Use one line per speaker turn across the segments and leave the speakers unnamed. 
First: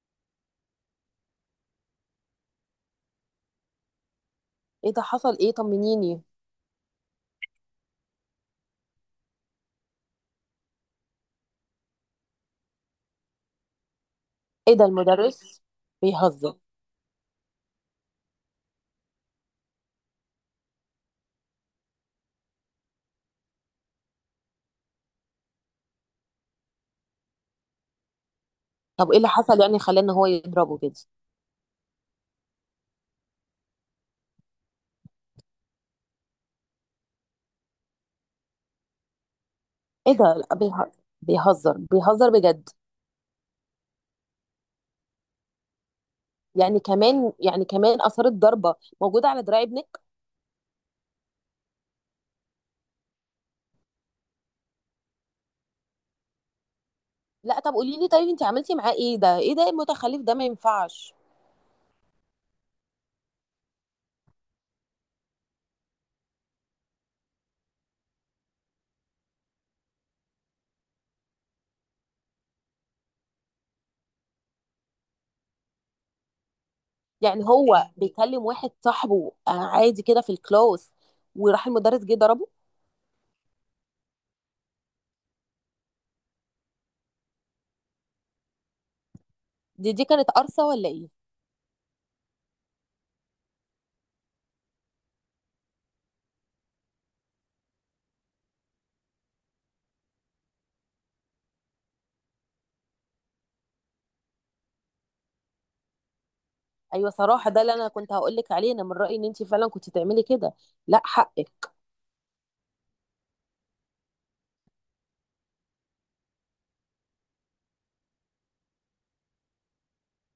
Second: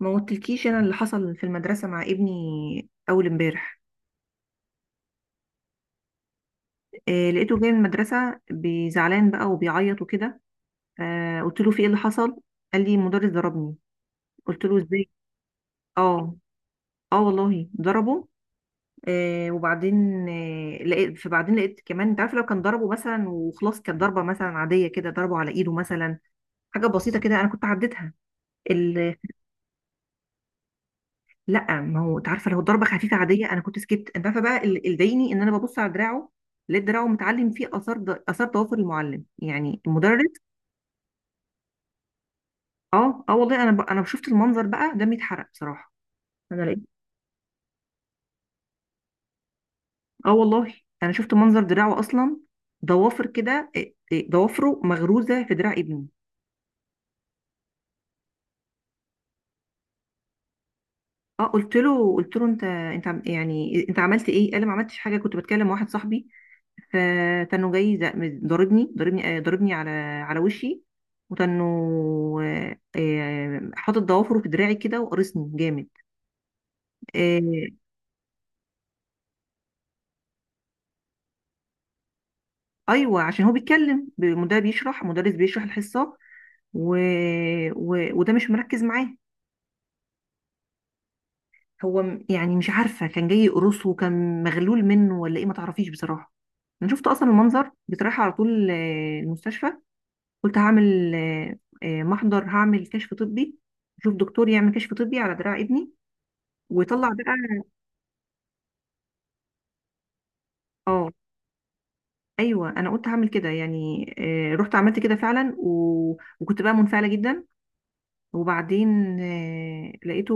ما قلتلكيش انا اللي حصل في المدرسه مع ابني اول امبارح؟
ايه ده، حصل ايه؟ طمنيني.
لقيته جاي من المدرسه بزعلان بقى وبيعيط وكده. قلت له في ايه اللي حصل. قال لي المدرس ضربني. قلت
ايه
له
ده
ازاي.
المدرس
اه،
بيهزر؟
اه، والله ضربه. وبعدين. آه لقيت فبعدين لقيت كمان، انت عارف، لو كان ضربه مثلا وخلاص، كانت ضربه مثلا عاديه كده، ضربه على ايده مثلا، حاجه بسيطه كده، انا كنت عديتها.
طب ايه اللي حصل يعني خلاه ان هو يضربه كده؟
لا، ما هو انت عارفه، لو ضربه خفيفه عاديه انا كنت سكت، انت عارفه بقى اللي ضايقني ان انا ببص على دراعه. لقيت دراعه متعلم فيه اثار ضوافر المعلم، يعني
ايه
المدرس.
ده بيهزر بيهزر بجد؟
اه، اه، والله انا شفت المنظر، بقى دمي اتحرق بصراحه. انا لقيت
يعني كمان، يعني كمان اثارت ضربه موجوده على دراع ابنك؟
اه، والله انا شفت منظر دراعه اصلا، ضوافر كده، إيه، إيه، ضوافره مغروزه في دراع ابني.
لا طب قولي لي. طيب انت عملتي معاه ايه؟ ده ايه ده المتخلف ده ما ينفعش.
اه، قلت له انت يعني انت عملت ايه؟ قال لي ما عملتش حاجه، كنت بتكلم مع واحد صاحبي، فكانوا جاي ضربني، ضربني، ضربني على وشي. وكانوا حاطط ضوافره في دراعي كده، وقرصني جامد.
يعني
آه،
هو بيكلم واحد صاحبه، آه، عادي كده في الكلاس، وراح المدرس جه ضربه.
ايوه، عشان هو بيتكلم، المدرب بيشرح مدرس بيشرح الحصه و... وده مش مركز معاه.
دي دي كانت قرصه ولا ايه؟
يعني مش عارفه، كان جاي يقرصه، كان مغلول منه ولا ايه، ما تعرفيش بصراحه. انا شفت اصلا المنظر بصراحه، على طول المستشفى. قلت هعمل محضر، هعمل كشف طبي، شوف دكتور يعمل كشف طبي على دراع ابني، وطلع
ايوه
بقى.
صراحه، ده اللي انا كنت هقول لك عليه. انا من رايي ان انت فعلا كنت تعملي كده. لا
اه،
حقك.
ايوه، انا قلت هعمل كده يعني. رحت عملت كده فعلا، وكنت بقى منفعله جدا. وبعدين لقيته،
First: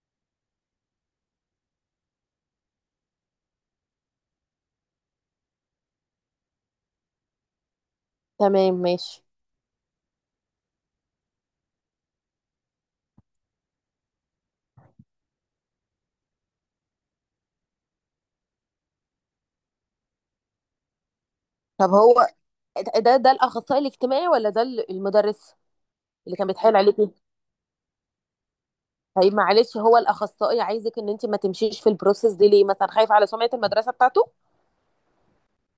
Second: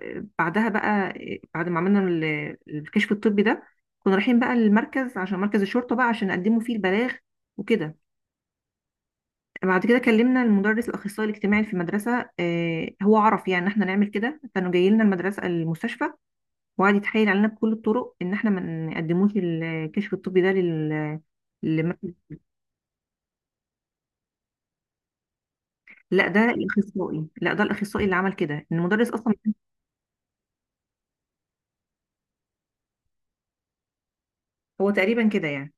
بعدها بقى، بعد ما عملنا الكشف الطبي ده، كنا رايحين بقى المركز، عشان مركز الشرطه بقى، عشان نقدمه فيه البلاغ وكده.
تمام ماشي.
بعد كده كلمنا المدرس، الاخصائي الاجتماعي في المدرسه، هو عرف يعني ان احنا نعمل كده، كانوا جاي لنا المدرسه المستشفى، وقعد يتحايل علينا بكل الطرق ان احنا ما نقدموش الكشف الطبي ده
طب
لل
هو، ده ده الاخصائي الاجتماعي ولا ده المدرس
لا،
اللي كان بيتحايل عليكي؟
ده الاخصائي اللي عمل كده، إن المدرس اصلا
طيب معلش، هو الاخصائي عايزك ان انت ما تمشيش في البروسيس دي ليه؟ مثلا خايف على سمعه المدرسه بتاعته؟
هو تقريبا كده يعني.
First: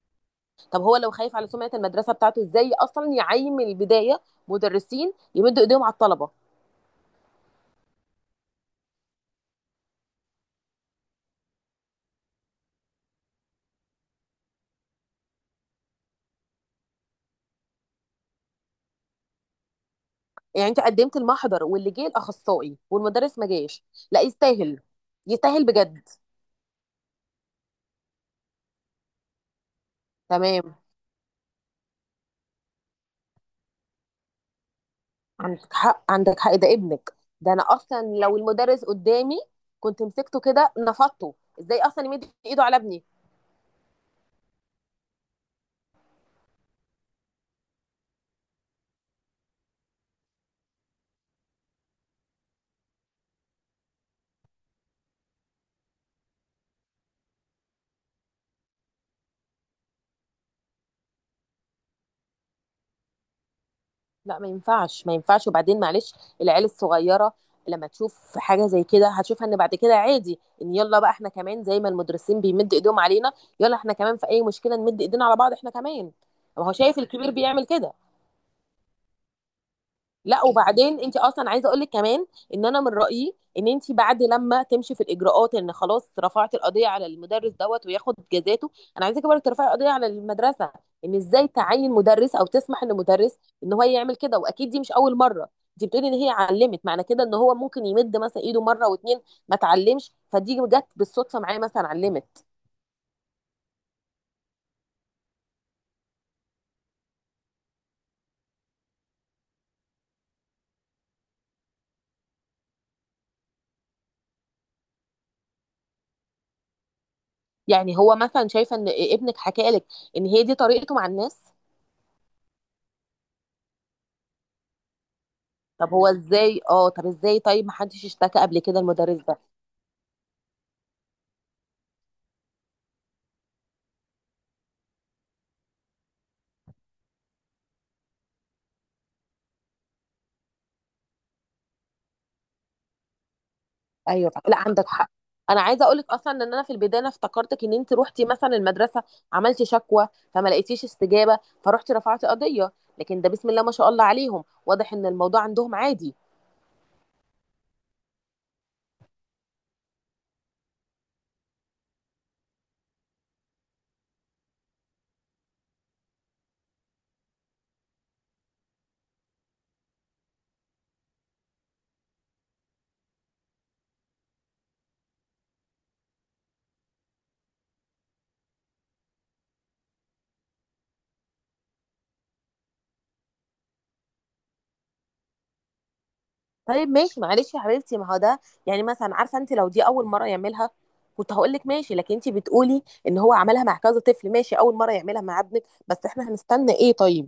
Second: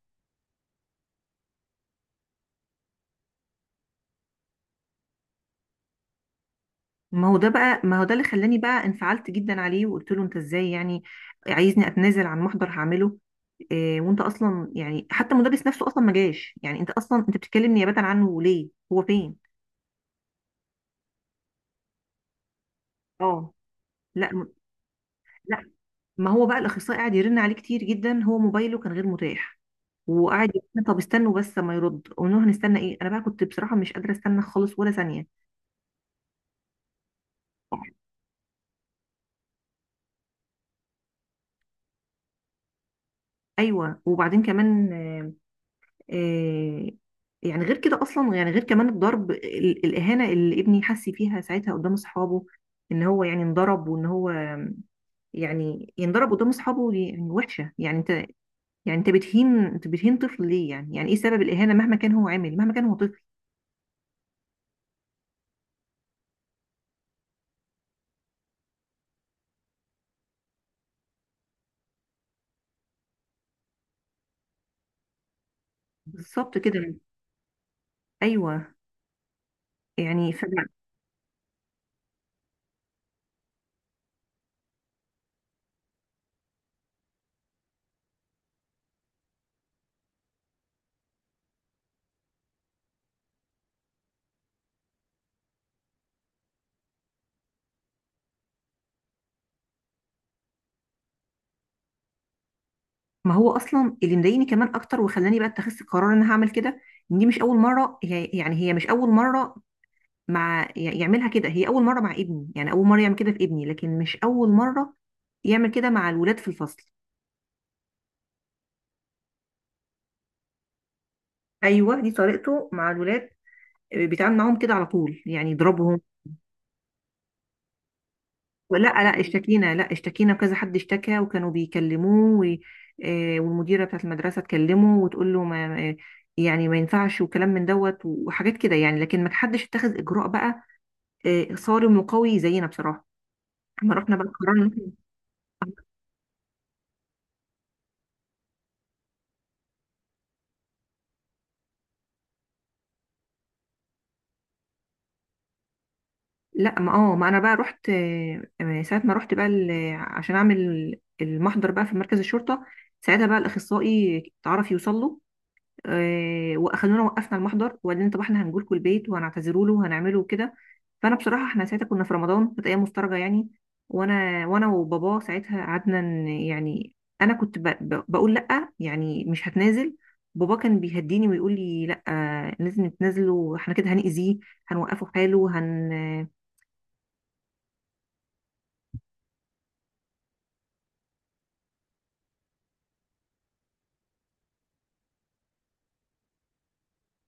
طب هو لو خايف على سمعه المدرسه بتاعته، ازاي اصلا يعين من البدايه مدرسين يمدوا ايديهم على الطلبه؟
ما هو ده اللي خلاني بقى انفعلت جدا عليه، وقلت له انت ازاي يعني عايزني اتنازل عن محضر هعمله؟ إيه وانت اصلا يعني، حتى المدرس نفسه اصلا ما جاش يعني، انت اصلا انت بتتكلم نيابه عنه ليه، هو فين؟
يعني انت قدمت المحضر واللي جه الاخصائي والمدرس ما
اه.
جاش. لا
لا م-
يستاهل. يستاهل
لا،
بجد.
ما هو بقى الاخصائي قاعد يرن عليه كتير جدا، هو موبايله كان غير متاح، وقاعد يقول
تمام،
لنا طب استنوا بس ما يرد، قلنا له هنستنى ايه، انا بقى كنت بصراحه مش قادره استنى خالص ولا ثانيه.
عندك حق، عندك حق، ده ابنك. ده انا اصلا لو المدرس قدامي كنت مسكته كده نفضته. ازاي اصلا يمد ايده على ابني؟
ايوه، وبعدين كمان آه، يعني غير كده اصلا، يعني غير كمان الضرب، الاهانه اللي ابني حس فيها ساعتها قدام اصحابه، ان هو يعني انضرب، وان هو يعني ينضرب قدام اصحابه، دي يعني وحشه يعني، انت بتهين طفل ليه يعني، يعني ايه سبب الاهانه، مهما كان هو عامل، مهما كان هو طفل.
لا ما ينفعش، ما ينفعش. وبعدين معلش، العيال الصغيره لما تشوف حاجه زي كده هتشوفها ان بعد كده عادي، ان يلا بقى احنا كمان زي ما المدرسين بيمد ايدهم علينا، يلا احنا كمان في اي مشكله نمد ايدينا على بعض احنا كمان.
بالظبط
ما هو
كده.
شايف الكبير بيعمل كده.
ايوه يعني
لا وبعدين انت اصلا عايزه اقول لك كمان، ان انا من رايي ان انت بعد لما تمشي في الاجراءات ان خلاص رفعت القضيه على المدرس دوت وياخد جزاته، انا عايزاكي برضه ترفعي القضيه على المدرسه، ان ازاي تعين مدرس او تسمح لمدرس ان هو يعمل كده؟ واكيد دي مش اول مره، انت بتقولي ان هي علمت، معنى كده ان هو ممكن يمد مثلا ايده مره واتنين. ما اتعلمش، فدي جت بالصدفه معايا مثلا علمت.
ما هو اصلا اللي مضايقني كمان اكتر وخلاني بقى اتخذت قرار ان انا هعمل كده، ان دي مش اول مره، هي مش اول مره مع يعملها كده، هي اول مره مع ابني، يعني اول مره يعمل كده في ابني، لكن مش اول مره يعمل كده مع الولاد في الفصل.
يعني هو مثلا شايفه ان ابنك حكى لك ان هي دي طريقته مع الناس؟
ايوه، دي طريقته مع الولاد، بيتعامل معاهم كده على طول، يعني
طب
يضربهم.
هو ازاي، اه طب ازاي؟ طيب ما حدش اشتكى قبل
لا،
كده
لا
المدرس ده؟
اشتكينا، لا اشتكينا، وكذا حد اشتكى، وكانوا بيكلموه والمديره بتاعت المدرسه تكلمه وتقول له ما آه، يعني ما ينفعش، وكلام من دوت وحاجات كده يعني، لكن ما حدش اتخذ اجراء بقى صارم وقوي زينا بصراحه. احنا رحنا بقى
ايوه، لا
قررنا.
عندك حق. انا عايزه اقولك اصلا ان انا في البدايه، أنا افتكرتك ان انت روحتي مثلا المدرسه عملتي شكوى، فما لقيتيش استجابه فروحتي رفعتي قضيه. لكن ده بسم الله ما شاء الله عليهم، واضح ان الموضوع عندهم عادي.
لا، ما انا بقى رحت، ساعه ما رحت بقى عشان اعمل المحضر بقى في مركز الشرطه، ساعتها بقى الاخصائي اتعرف يوصل له، واخدونا وقفنا المحضر، وبعدين طب احنا هنجي لكم البيت وهنعتذروا له وهنعمله وكده. فانا بصراحه، احنا ساعتها كنا في رمضان، كانت ايام مفترجه يعني، وانا وبابا ساعتها قعدنا يعني، انا كنت بقول لا، يعني مش هتنازل. بابا كان بيهديني ويقول لي لا لازم تنزله، احنا كده هنأذيه، هنوقفه حاله، هن.
طيب ماشي معلش يا حبيبتي، ما هو ده يعني، مثلا عارفه، انت لو دي اول مره يعملها كنت هقول لك ماشي، لكن انت بتقولي ان هو عملها مع كذا طفل. ماشي اول مره يعملها مع ابنك، بس احنا هنستنى ايه طيب؟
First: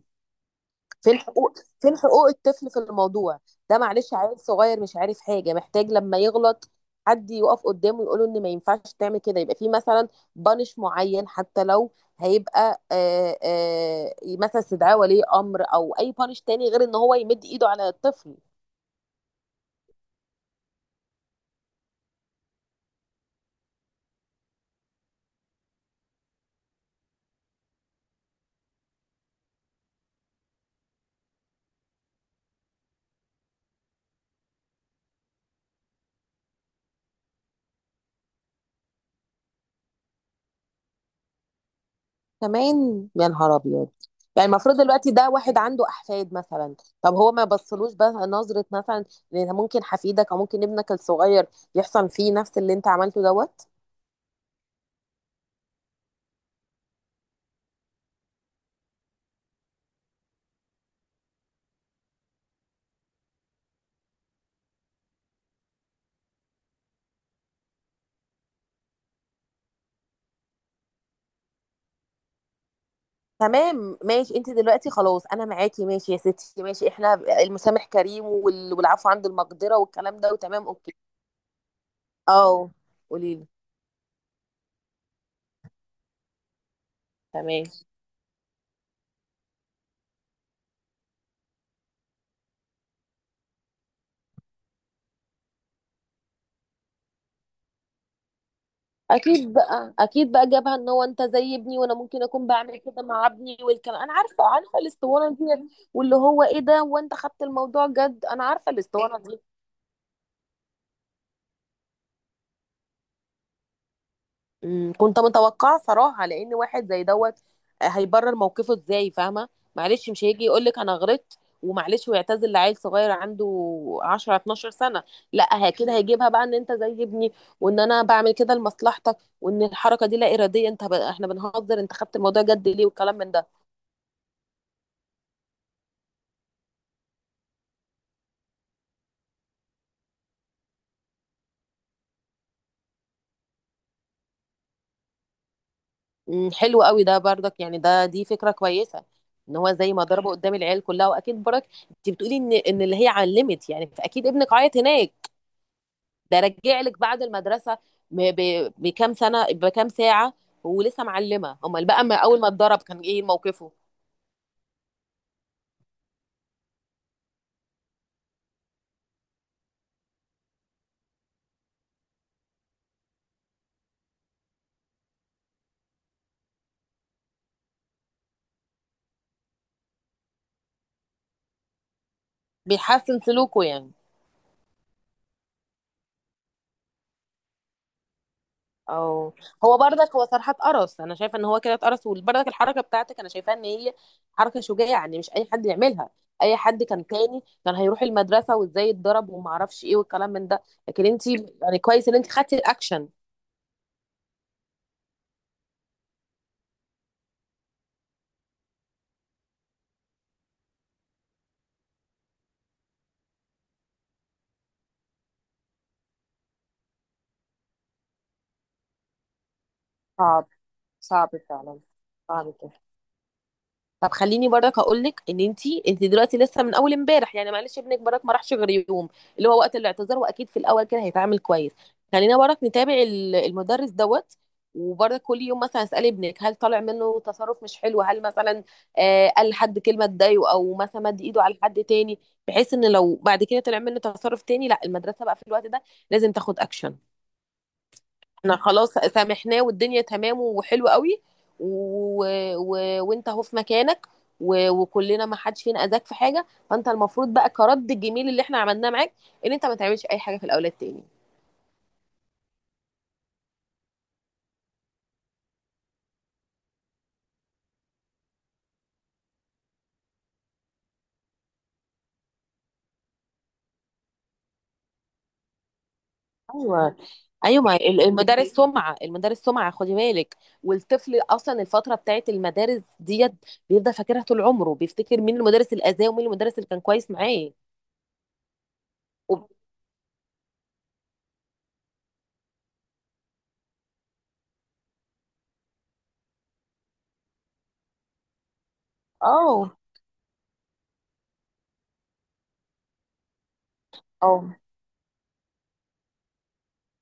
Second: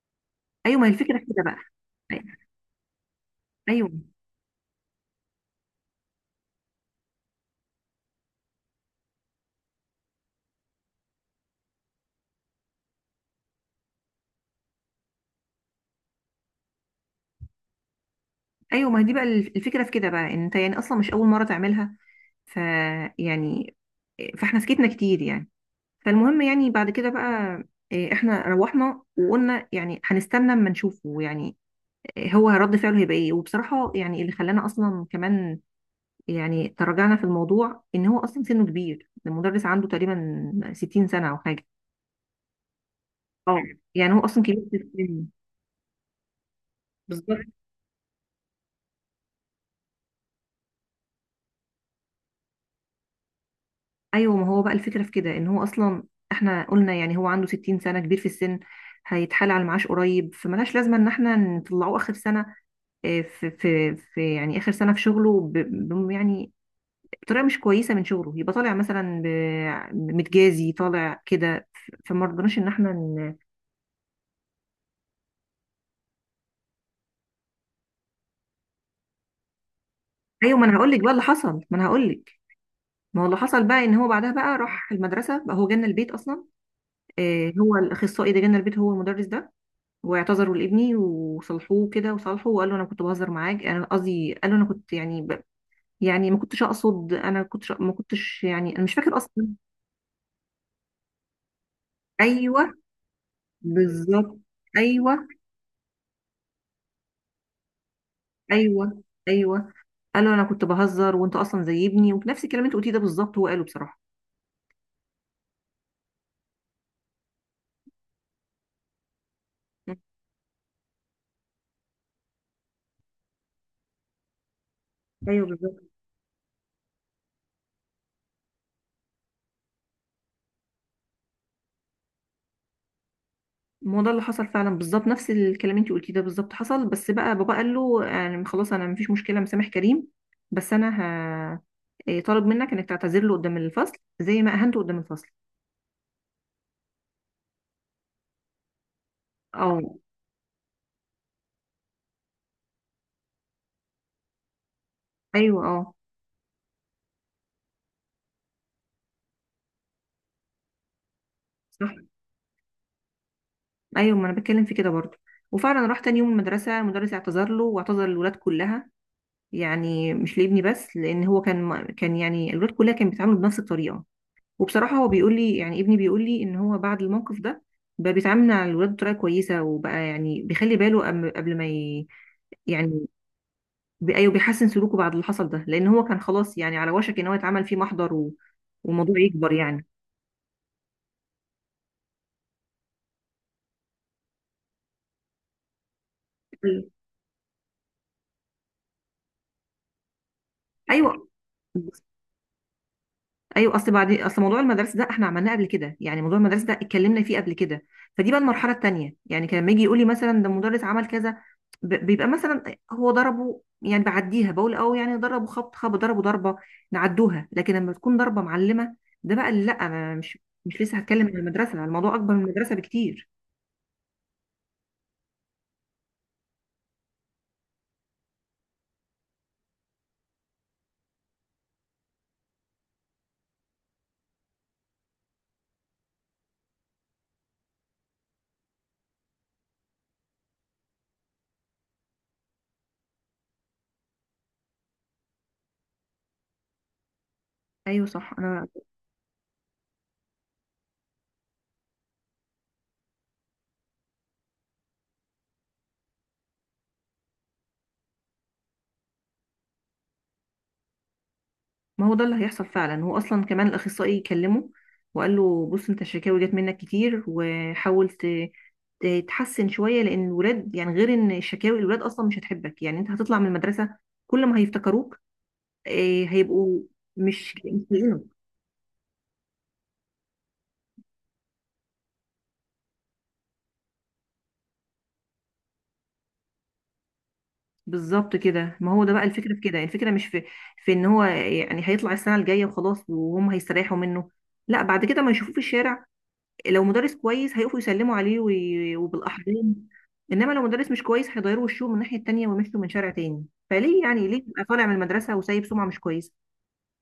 ايوه، ما هي الفكره
فين
في كده
حقوق،
بقى.
فين حقوق الطفل في الموضوع؟ ده
ايوه،
معلش عيل صغير مش عارف حاجه، محتاج لما يغلط حد يقف قدامه يقوله ان ما ينفعش تعمل كده، يبقى في مثلا بانش معين، حتى لو هيبقى، آه آه، مثلا استدعاء ولي امر، او اي بانش تاني غير ان هو يمد ايده على الطفل.
ايوه، ما هي دي بقى الفكره في كده بقى، ان انت يعني اصلا مش اول مره تعملها. ف يعني فاحنا سكتنا كتير يعني. فالمهم يعني بعد كده بقى، احنا روحنا وقلنا يعني هنستنى اما نشوفه، يعني هو رد فعله هيبقى ايه. وبصراحه يعني اللي خلانا اصلا كمان يعني تراجعنا في الموضوع، ان هو اصلا سنه كبير، المدرس عنده تقريبا 60 سنه او حاجه.
كمان يا
اه
نهار ابيض.
يعني هو اصلا
يعني
كبير في
المفروض دلوقتي
السن.
ده واحد عنده احفاد مثلا. طب هو ما
بالظبط.
بصلوش بقى نظره مثلا؟ لان ممكن حفيدك او ممكن ابنك الصغير يحصل فيه نفس اللي انت عملته دوت.
ايوه، ما هو بقى الفكره في كده، ان هو اصلا احنا قلنا يعني هو عنده 60 سنه، كبير في السن، هيتحال على المعاش قريب، فملهاش لازمه ان احنا نطلعه اخر سنه في، يعني اخر سنه في شغله، يعني بطريقه مش كويسه من شغله، يبقى طالع مثلا متجازي، طالع كده فما رضناش ان احنا ن...
تمام ماشي. انت دلوقتي خلاص، انا معاكي، ماشي يا ستي، ماشي. احنا المسامح كريم، والعفو عند المقدرة والكلام ده،
ايوه، ما
وتمام
انا هقول
اوكي.
لك بقى اللي حصل، ما انا هقول لك.
اه
ما هو
قولي
اللي
لي.
حصل بقى ان هو بعدها بقى راح المدرسه بقى، هو جالنا البيت اصلا،
تمام،
هو الاخصائي ده جالنا البيت، هو المدرس ده، واعتذروا لابني وصلحوه كده وصالحوه، وقال له انا كنت بهزر معاك، انا قصدي، قال له انا كنت يعني يعني ما كنتش اقصد، انا كنت ما كنتش يعني، انا مش فاكر اصلا.
اكيد بقى، اكيد بقى جابها ان هو انت زي ابني، وانا ممكن اكون
ايوه،
بعمل كده مع ابني والكلام. انا
بالظبط.
عارفه، عارفه
ايوه،
الاسطوانه دي. واللي هو ايه ده، وانت خدت الموضوع جد. انا عارفه
ايوه،
الاسطوانه دي.
ايوه. قال له انا كنت بهزر وانت اصلا زي ابني، ونفس الكلام اللي انت قلتيه ده بالظبط هو قاله بصراحه.
مم، كنت متوقعه صراحه لان واحد زي دوت، هيبرر موقفه ازاي، فاهمه؟
مم.
معلش مش هيجي يقول لك انا غلطت ومعلش ويعتذر لعيل صغير عنده 10 12 سنه.
ايوه،
لا،
بالظبط.
كده هيجيبها بقى ان انت زي ابني، وان انا بعمل كده لمصلحتك، وان الحركه دي لا اراديه، انت احنا بنهزر، انت خدت الموضوع جد ليه، والكلام من ده.
ما هو ده اللي حصل فعلا بالظبط، نفس الكلام اللي انت قلتيه ده بالظبط حصل، بس بقى بابا قال له يعني خلاص، انا مفيش مشكله، مسامح كريم، بس انا ه... طالب منك انك تعتذر له قدام الفصل زي ما اهنته قدام الفصل.
مم، حلو قوي ده برضك، يعني ده دي فكره كويسه، ان هو
اه،
زي ما ضربه قدام العيال كلها، واكيد برك انت بتقولي ان اللي هي علمت، يعني فاكيد ابنك عيط هناك.
ايوه، اه،
ده رجع لك بعد المدرسه بكام سنه، بكام ساعه؟ ولسه معلمه، امال بقى
صح،
ما اول ما اتضرب كان ايه موقفه؟
ايوه، ما انا بتكلم في كده برضو. وفعلا راح تاني يوم المدرسه، المدرس اعتذر له واعتذر للولاد كلها، يعني مش لابني بس، لان هو كان كان يعني الولاد كلها كانت بتتعامل بنفس الطريقه. وبصراحه هو بيقول لي، يعني ابني بيقول لي ان هو بعد الموقف ده بقى بيتعامل مع الولاد بطريقه كويسه، وبقى يعني بيخلي باله قبل ما يعني
بيحسن سلوكه يعني؟
ايوه، بيحسن سلوكه بعد اللي حصل ده، لان هو كان خلاص يعني على وشك ان هو يتعمل فيه محضر والموضوع
او
يكبر
هو
يعني.
بردك، هو صراحه اتقرص، انا شايفه ان هو كده اتقرص، وبردك الحركه بتاعتك انا شايفاها ان هي حركه شجاعه، يعني مش اي حد يعملها. اي حد كان تاني كان هيروح المدرسه، وازاي اتضرب، وما اعرفش ايه، والكلام من ده. لكن
ايوه،
انت، يعني كويس ان انت خدتي الاكشن.
ايوه، اصل موضوع المدارس ده احنا عملناه قبل كده، يعني موضوع المدارس ده اتكلمنا فيه قبل كده. فدي بقى المرحله التانيه يعني، كان لما يجي يقول لي مثلا ده المدرس عمل كذا، بيبقى مثلا هو ضربه، يعني بعديها بقول اه، يعني ضربه، خبط خبط، ضربه ضربه، نعدوها. لكن لما تكون ضربه معلمه، ده بقى اللي، لا، انا
صعب.
مش لسه هتكلم
صعب
عن المدرسه،
فعلا.
الموضوع اكبر من
صعب.
المدرسه بكتير.
طب خليني برضك هقول لك ان انت، انت دلوقتي لسه من اول امبارح، يعني معلش ابنك برضك ما راحش غير يوم، اللي هو وقت الاعتذار، واكيد في الاول كده هيتعامل كويس. خلينا برضك نتابع المدرس دوت، وبرضك كل يوم مثلا اسال ابنك هل طالع منه تصرف مش حلو، هل مثلا آه قال لحد كلمه تضايقه، او مثلا مد ايده على حد تاني، بحيث ان لو بعد كده طلع منه تصرف تاني، لا المدرسه بقى في الوقت ده لازم تاخد اكشن.
ايوه، صح،
احنا
انا،
خلاص سامحناه، والدنيا تمام وحلو قوي، و... و... وانت اهو في مكانك، وكلنا ما حدش فينا اذاك في حاجه، فانت المفروض بقى كرد الجميل اللي احنا عملناه معاك، ان انت ما تعملش اي حاجه في الاولاد تاني.
ما هو ده اللي هيحصل فعلا. هو اصلا كمان الاخصائي كلمه، وقال له بص انت الشكاوي جت منك كتير، وحاولت تحسن شويه، لان الولاد يعني، غير ان شكاوي الولاد اصلا مش هتحبك، يعني انت هتطلع من المدرسه كل ما هيفتكروك هيبقوا
ايوه، ايوه.
مش
ما
لاقينك.
المدارس سمعه، المدارس سمعه، خدي بالك. والطفل اصلا الفتره بتاعت المدارس ديت بيفضل فاكرها طول عمره، بيفتكر مين المدرس الاذاه، ومين المدرس اللي كان كويس معاه.
بالظبط كده، ما هو ده بقى
وب-
الفكره في كده، الفكره مش في ان هو يعني هيطلع السنه الجايه وخلاص، وهم هيستريحوا منه، لا، بعد كده ما يشوفوه في الشارع، لو مدرس كويس هيقفوا يسلموا عليه وبالاحضان،
اه
انما لو مدرس مش كويس هيغيروا وشهم من الناحيه التانيه ويمشوا من شارع تاني، فليه يعني، ليه
اه.
تبقى طالع من المدرسه وسايب سمعه مش كويسه؟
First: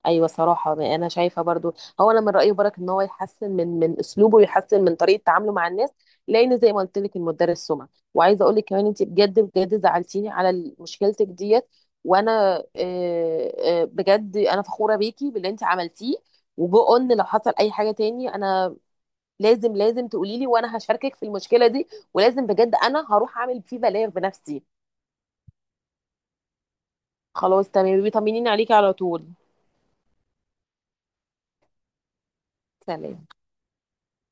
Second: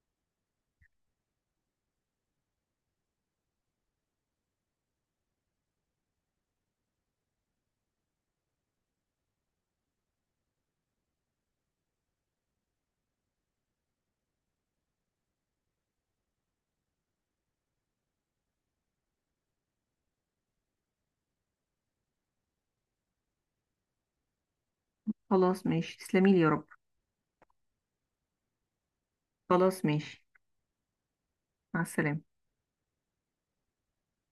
ايوه صراحه، ما انا شايفه برضو. هو انا من رايي برك ان هو يحسن من اسلوبه، ويحسن من طريقه تعامله مع الناس، لان زي ما قلت لك المدرس سمع. وعايزه اقول لك كمان، انت بجد بجد زعلتيني على مشكلتك ديت. وانا بجد انا فخوره بيكي باللي انت عملتيه. وجو قلنا لو حصل اي حاجه تاني، انا لازم، لازم تقولي لي، وانا هشاركك في المشكله دي. ولازم بجد انا هروح اعمل فيه بلاغ بنفسي.
خلاص ماشي، تسلمي لي يا رب.
خلاص تمام بيطمنيني عليكي على طول.
خلاص ماشي. مع السلامة.
سلام.